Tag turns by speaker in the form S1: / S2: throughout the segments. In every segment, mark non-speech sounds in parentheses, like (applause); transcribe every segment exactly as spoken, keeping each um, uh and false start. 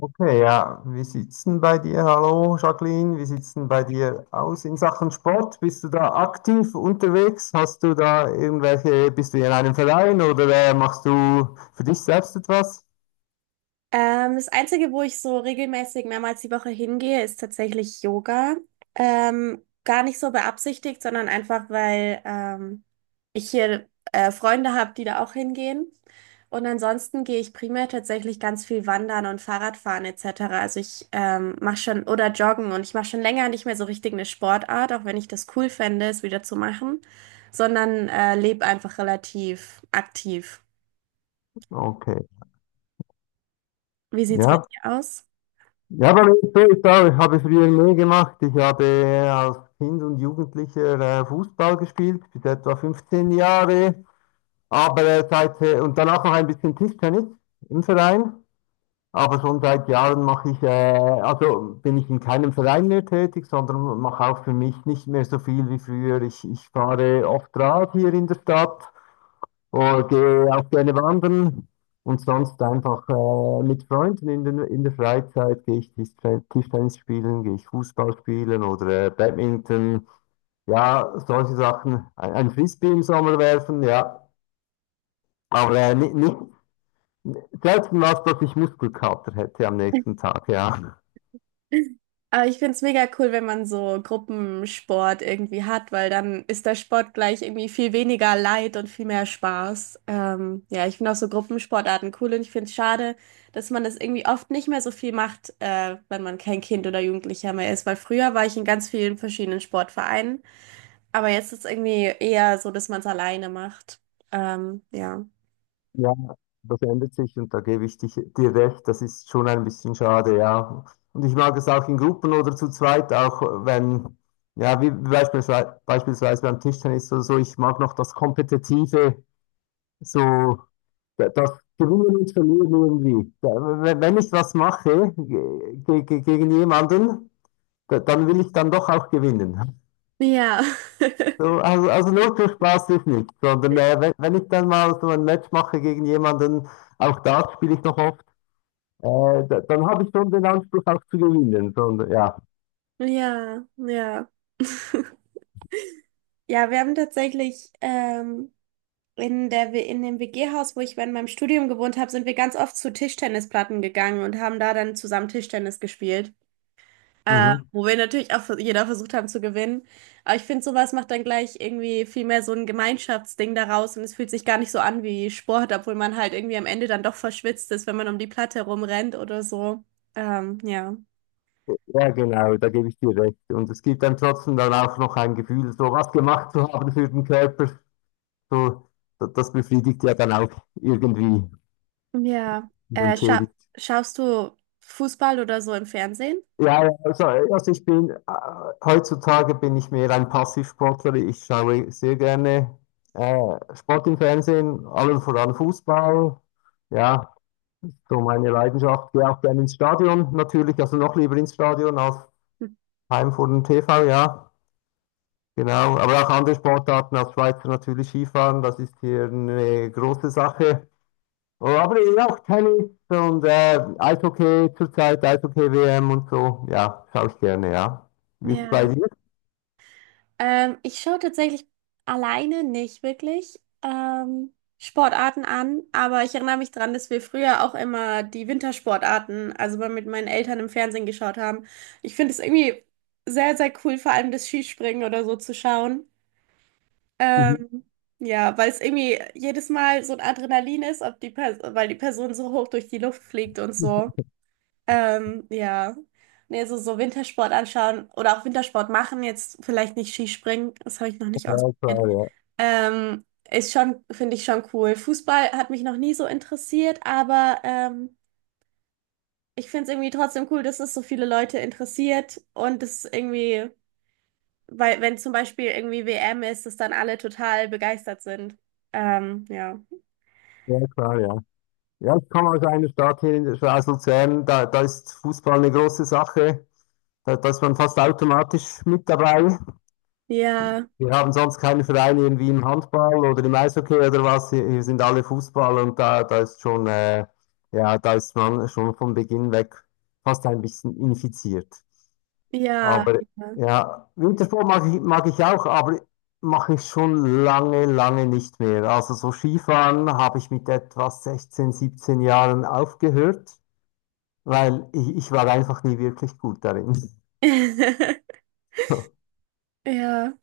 S1: Okay, ja. Wie sieht's denn bei dir? Hallo Jacqueline, wie sieht's denn bei dir aus in Sachen Sport? Bist du da aktiv unterwegs? Hast du da irgendwelche, bist du in einem Verein oder äh, machst du für dich selbst etwas?
S2: Ähm, das Einzige, wo ich so regelmäßig mehrmals die Woche hingehe, ist tatsächlich Yoga. Ähm, gar nicht so beabsichtigt, sondern einfach, weil ähm, ich hier äh, Freunde habe, die da auch hingehen. Und ansonsten gehe ich primär tatsächlich ganz viel wandern und Fahrradfahren et cetera. Also ich ähm, mache schon oder joggen und ich mache schon länger nicht mehr so richtig eine Sportart, auch wenn ich das cool fände, es wieder zu machen, sondern äh, lebe einfach relativ aktiv.
S1: Okay,
S2: Wie sieht's bei
S1: ja.
S2: dir aus?
S1: Ja, bei mir ist es auch, ich habe früher mehr gemacht. Ich habe äh, als Kind und Jugendlicher äh, Fußball gespielt, bis etwa fünfzehn Jahre. Aber äh, seit, äh, und danach noch ein bisschen Tischtennis im Verein. Aber schon seit Jahren mache ich, äh, also bin ich in keinem Verein mehr tätig, sondern mache auch für mich nicht mehr so viel wie früher. Ich, ich fahre oft Rad hier in der Stadt oder gehe auch gerne wandern und sonst einfach äh, mit Freunden in, den, in der Freizeit gehe ich Tischten- Tischtennis spielen, gehe ich Fußball spielen oder äh, Badminton. Ja, solche Sachen. Ein, ein Frisbee im Sommer werfen, ja. Aber äh, nicht, nicht selten was, dass ich Muskelkater hätte am nächsten Tag, ja.
S2: Aber ich finde es mega cool, wenn man so Gruppensport irgendwie hat, weil dann ist der Sport gleich irgendwie viel weniger Leid und viel mehr Spaß. Ähm, ja, ich finde auch so Gruppensportarten cool und ich finde es schade, dass man das irgendwie oft nicht mehr so viel macht, äh, wenn man kein Kind oder Jugendlicher mehr ist, weil früher war ich in ganz vielen verschiedenen Sportvereinen, aber jetzt ist irgendwie eher so, dass man es alleine macht. Ähm, ja.
S1: Ja, das ändert sich und da gebe ich dich, dir recht, das ist schon ein bisschen schade, ja. Und ich mag es auch in Gruppen oder zu zweit, auch wenn, ja, wie beispielsweise, beispielsweise beim Tischtennis oder so, ich mag noch das Kompetitive, so da- das Gewinnen und Verlieren irgendwie. Da- Wenn wenn ich was mache ge- ge- ge- gegen jemanden, da- dann will ich dann doch auch gewinnen.
S2: Ja,
S1: So, also, also nur für Spaß ist nicht, sondern äh, wenn, wenn ich dann mal so ein Match mache gegen jemanden, auch da spiele ich noch oft. Äh, da, dann habe ich schon den Anspruch auch zu gewinnen. Sondern ja.
S2: (laughs) ja, ja. Ja, wir haben tatsächlich ähm, in der, W- in dem W G-Haus, wo ich während meinem Studium gewohnt habe, sind wir ganz oft zu Tischtennisplatten gegangen und haben da dann zusammen Tischtennis gespielt. Äh,
S1: Mhm.
S2: wo wir natürlich auch vers- jeder versucht haben zu gewinnen. Aber ich finde, sowas macht dann gleich irgendwie viel mehr so ein Gemeinschaftsding daraus und es fühlt sich gar nicht so an wie Sport, obwohl man halt irgendwie am Ende dann doch verschwitzt ist, wenn man um die Platte rumrennt oder so. Ähm, ja.
S1: Ja, genau, da gebe ich dir recht. Und es gibt einem trotzdem dann auch noch ein Gefühl, so was gemacht zu haben für den Körper. So, da- das befriedigt ja dann auch irgendwie
S2: Ja.
S1: und
S2: Äh, scha
S1: entschädigt.
S2: schaust du Fußball oder so im Fernsehen?
S1: Ja, ja, also, also ich bin, äh, heutzutage bin ich mehr ein Passivsportler. Ich schaue sehr gerne äh, Sport im Fernsehen, allen voran Fußball. Ja, so meine Leidenschaft. Gehe auch gerne ins Stadion natürlich, also noch lieber ins Stadion als
S2: Hm.
S1: heim Heimfurt und T V, ja, genau. Aber auch andere Sportarten als Schweizer natürlich Skifahren, das ist hier eine große Sache. Oh, aber eben auch Tennis und äh, Eishockey zurzeit, Eishockey-W M und so, ja, schaue ich gerne, ja. Wie ist es bei
S2: Ja.
S1: dir?
S2: Ähm, ich schaue tatsächlich alleine nicht wirklich ähm, Sportarten an, aber ich erinnere mich daran, dass wir früher auch immer die Wintersportarten, also mal mit meinen Eltern im Fernsehen geschaut haben. Ich finde es irgendwie sehr, sehr cool, vor allem das Skispringen oder so zu schauen.
S1: Mhm.
S2: Ähm, ja, weil es irgendwie jedes Mal so ein Adrenalin ist, ob die Pers- weil die Person so hoch durch die Luft fliegt und so. Ähm, ja. Nee, so, so Wintersport anschauen oder auch Wintersport machen, jetzt vielleicht nicht Skispringen, das habe ich noch nicht
S1: Ja, klar,
S2: ausprobiert.
S1: ja.
S2: Ähm, ist schon, finde ich schon cool. Fußball hat mich noch nie so interessiert, aber ähm, ich finde es irgendwie trotzdem cool, dass es so viele Leute interessiert und es irgendwie, weil wenn zum Beispiel irgendwie W M ist, dass dann alle total begeistert sind. Ähm, ja.
S1: Ja, klar, ja. Ja, ich komme aus einer Stadt hier in der Schweiz, Luzern, da, da ist Fußball eine große Sache. Da, da ist man fast automatisch mit dabei.
S2: Ja,
S1: Wir haben sonst keine Vereine irgendwie im Handball oder im Eishockey oder was. Hier hier sind alle Fußball und da, da ist schon, äh, ja, da ist man schon von Beginn weg fast ein bisschen infiziert.
S2: ja,
S1: Aber
S2: ja.
S1: ja, Wintersport mag ich, mag ich auch, aber mache ich schon lange, lange nicht mehr. Also so Skifahren habe ich mit etwa sechzehn, siebzehn Jahren aufgehört, weil ich, ich war einfach nie wirklich gut darin.
S2: (laughs)
S1: (laughs)
S2: Ja,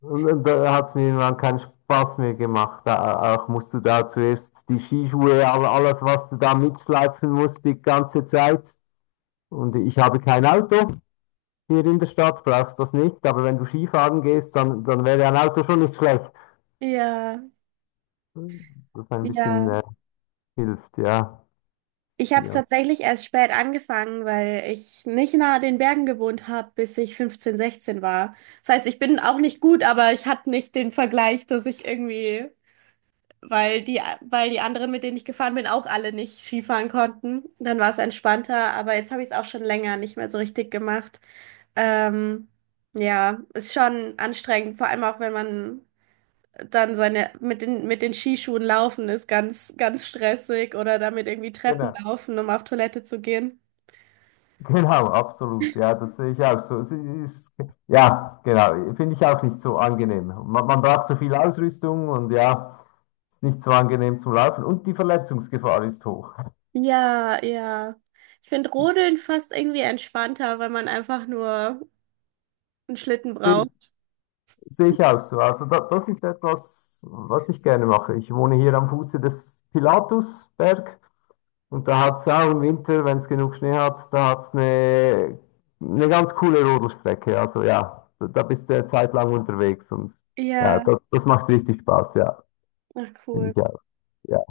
S1: Und da hat es mir irgendwann keinen Spaß mehr gemacht. Da, auch musst du da zuerst die Skischuhe, all- alles, was du da mitschleifen musst, die ganze Zeit. Und ich habe kein Auto hier in der Stadt, brauchst das nicht. Aber wenn du Skifahren gehst, dann, dann wäre ein Auto schon nicht schlecht.
S2: ja,
S1: Das ein
S2: ja.
S1: bisschen äh, hilft, ja.
S2: Ich
S1: Die
S2: habe es
S1: ganze
S2: tatsächlich erst spät angefangen, weil ich nicht nahe den Bergen gewohnt habe, bis ich fünfzehn sechzehn war. Das heißt, ich bin auch nicht gut, aber ich hatte nicht den Vergleich, dass ich irgendwie, weil die, weil die anderen, mit denen ich gefahren bin, auch alle nicht Skifahren konnten. Dann war es entspannter, aber jetzt habe ich es auch schon länger nicht mehr so richtig gemacht. Ähm, ja, ist schon anstrengend, vor allem auch wenn man dann seine mit den, mit den Skischuhen laufen ist ganz, ganz stressig oder damit irgendwie Treppen
S1: Genau.
S2: laufen, um auf Toilette zu gehen.
S1: Genau, absolut. Ja, das sehe ich auch so. Es ist, ja, genau. Finde ich auch nicht so angenehm. Man, man braucht so viel Ausrüstung und ja, ist nicht so angenehm zum Laufen. Und die Verletzungsgefahr ist hoch.
S2: Ja, ja. Ich finde Rodeln fast irgendwie entspannter, weil man einfach nur einen Schlitten
S1: Sehe
S2: braucht.
S1: Sehe ich auch so. Also da, das ist etwas, was ich gerne mache. Ich wohne hier am Fuße des Pilatusberg und da hat es auch im Winter, wenn es genug Schnee hat, da hat es eine, eine ganz coole Rodelstrecke. Also ja, da da bist du eine Zeit lang unterwegs und ja,
S2: Ja,
S1: das, das macht richtig Spaß, ja.
S2: ach
S1: Finde
S2: cool.
S1: ich ja, ja,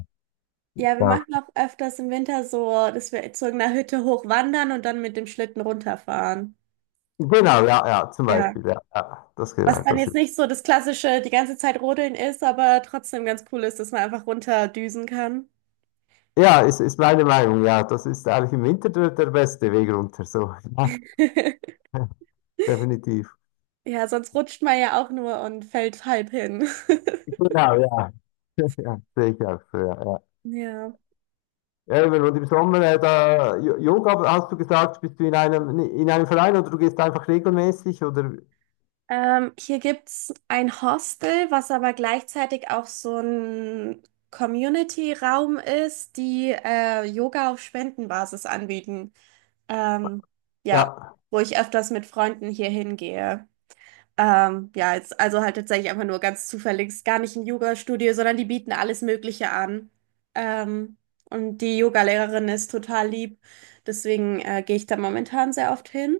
S2: Ja, wir
S1: ja.
S2: machen auch öfters im Winter so, dass wir zu irgendeiner Hütte hochwandern und dann mit dem Schlitten runterfahren.
S1: Genau, ja, ja, zum
S2: Ja.
S1: Beispiel, ja, ja, das genau,
S2: Was dann
S1: das
S2: jetzt
S1: ist.
S2: nicht so das klassische die ganze Zeit Rodeln ist, aber trotzdem ganz cool ist, dass man einfach runterdüsen kann.
S1: Ja, ist, ist meine Meinung, ja, das ist eigentlich im Winter der, der beste Weg runter, so, ja,
S2: (laughs)
S1: (laughs) definitiv.
S2: Ja, sonst rutscht man ja auch nur und fällt halb hin. (laughs)
S1: Genau, ja, ja, sehe ich auch so, ja, ja.
S2: Ja.
S1: Ja, eben, und im Sommer, äh, da, Jo- Yoga, hast du gesagt, bist du in einem, in einem Verein oder du gehst einfach regelmäßig oder,
S2: Ähm, hier gibt's ein Hostel, was aber gleichzeitig auch so ein Community-Raum ist, die äh, Yoga auf Spendenbasis anbieten. Ähm, ja,
S1: ja,
S2: wo ich öfters mit Freunden hier hingehe. Ähm, ja, jetzt, also halt tatsächlich einfach nur ganz zufällig, ist gar nicht ein Yoga-Studio, sondern die bieten alles Mögliche an. Ähm, und die Yoga-Lehrerin ist total lieb, deswegen äh, gehe ich da momentan sehr oft hin.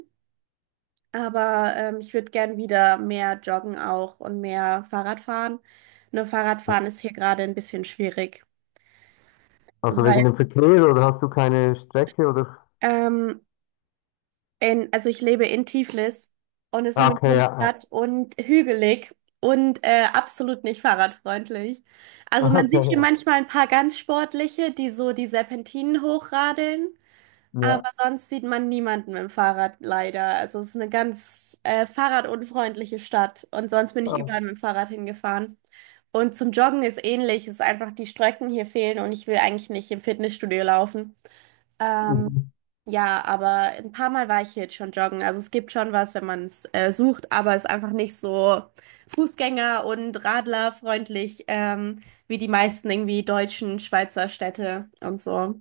S2: Aber ähm, ich würde gern wieder mehr joggen auch und mehr Fahrrad fahren. Nur Fahrradfahren ist hier gerade ein bisschen schwierig,
S1: also
S2: weil
S1: wegen dem Verkehr oder hast du keine Strecke oder,
S2: ähm, In, also ich lebe in Tiflis und es ist
S1: Ah,
S2: eine
S1: okay, ja, ja.
S2: Millionenstadt und hügelig und äh, absolut nicht fahrradfreundlich.
S1: (laughs)
S2: Also man
S1: Okay,
S2: sieht hier
S1: ja,
S2: manchmal ein paar ganz sportliche, die so die Serpentinen hochradeln,
S1: ja.
S2: aber sonst sieht man niemanden mit dem Fahrrad leider. Also es ist eine ganz äh, fahrradunfreundliche Stadt und sonst bin ich
S1: Oh,
S2: überall mit dem Fahrrad hingefahren. Und zum Joggen ist ähnlich, es ist einfach die Strecken hier fehlen und ich will eigentlich nicht im Fitnessstudio laufen. Ähm,
S1: mhm.
S2: ja, aber ein paar Mal war ich hier jetzt schon joggen. Also es gibt schon was, wenn man es äh, sucht, aber es ist einfach nicht so Fußgänger- und Radlerfreundlich ähm, wie die meisten irgendwie deutschen Schweizer Städte und so.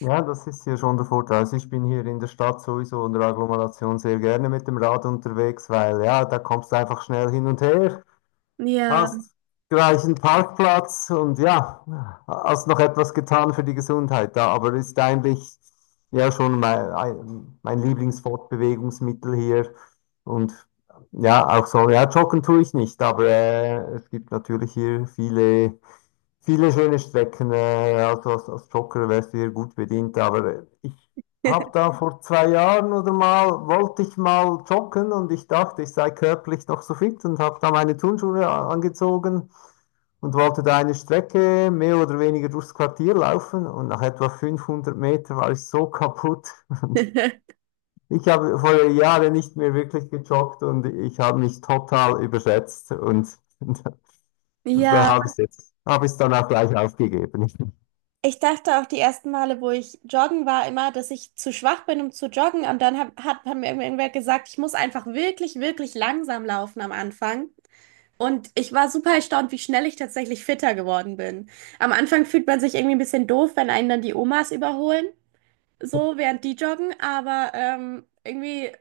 S1: Ja, das ist hier schon der Vorteil. Also ich bin hier in der Stadt sowieso in der Agglomeration sehr gerne mit dem Rad unterwegs, weil ja, da kommst du einfach schnell hin und her.
S2: Ja.
S1: Hast gleichen Parkplatz und ja, hast noch etwas getan für die Gesundheit da, aber ist eigentlich ja schon mein, ein- mein Lieblingsfortbewegungsmittel hier. Und ja, auch so, ja, joggen tue ich nicht, aber äh, es gibt natürlich hier viele, viele schöne Strecken. Äh, also als, als Jogger wärst du hier gut bedient, aber ich hab da vor zwei Jahren oder mal, wollte ich mal joggen und ich dachte, ich sei körperlich noch so fit und habe da meine Turnschuhe angezogen und wollte da eine Strecke mehr oder weniger durchs Quartier laufen und nach etwa fünfhundert Metern war ich so (laughs) kaputt.
S2: (laughs)
S1: Ich habe vor Jahren nicht mehr wirklich gejoggt und ich habe mich total überschätzt und (laughs) da
S2: Ja,
S1: habe ich es jetzt, habe ich es dann auch gleich aufgegeben.
S2: ich dachte auch die ersten Male, wo ich joggen war, immer, dass ich zu schwach bin, um zu joggen. Und dann hab, hat, hat mir irgendwer gesagt, ich muss einfach wirklich, wirklich langsam laufen am Anfang. Und ich war super erstaunt, wie schnell ich tatsächlich fitter geworden bin. Am Anfang fühlt man sich irgendwie ein bisschen doof, wenn einen dann die Omas überholen, so während die joggen, aber ähm, irgendwie,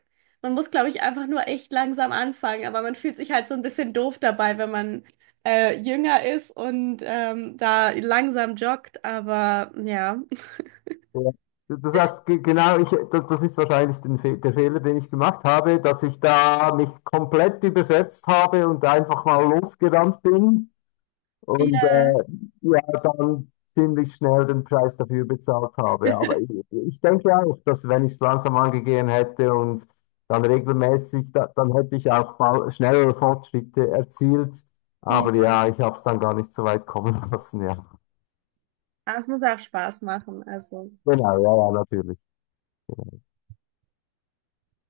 S2: man muss, glaube ich, einfach nur echt langsam anfangen. Aber man fühlt sich halt so ein bisschen doof dabei, wenn man äh, jünger ist und ähm, da langsam joggt. Aber ja. (laughs)
S1: Ja. Du, du sagst ge- genau, ich, das, das ist wahrscheinlich den Fe der Fehler, den ich gemacht habe, dass ich da mich komplett überschätzt habe und einfach mal losgerannt bin und
S2: Ja,
S1: äh, ja, dann ziemlich schnell den Preis dafür bezahlt habe. Aber ich, ich denke auch, dass wenn ich es langsam angegangen hätte und dann regelmäßig, da, dann hätte ich auch mal schnellere Fortschritte erzielt. Aber
S2: ja.
S1: ja, ich habe es dann gar nicht so weit kommen (laughs) lassen. Ja,
S2: Aber es muss auch Spaß machen, also.
S1: genau, ja, ja, natürlich.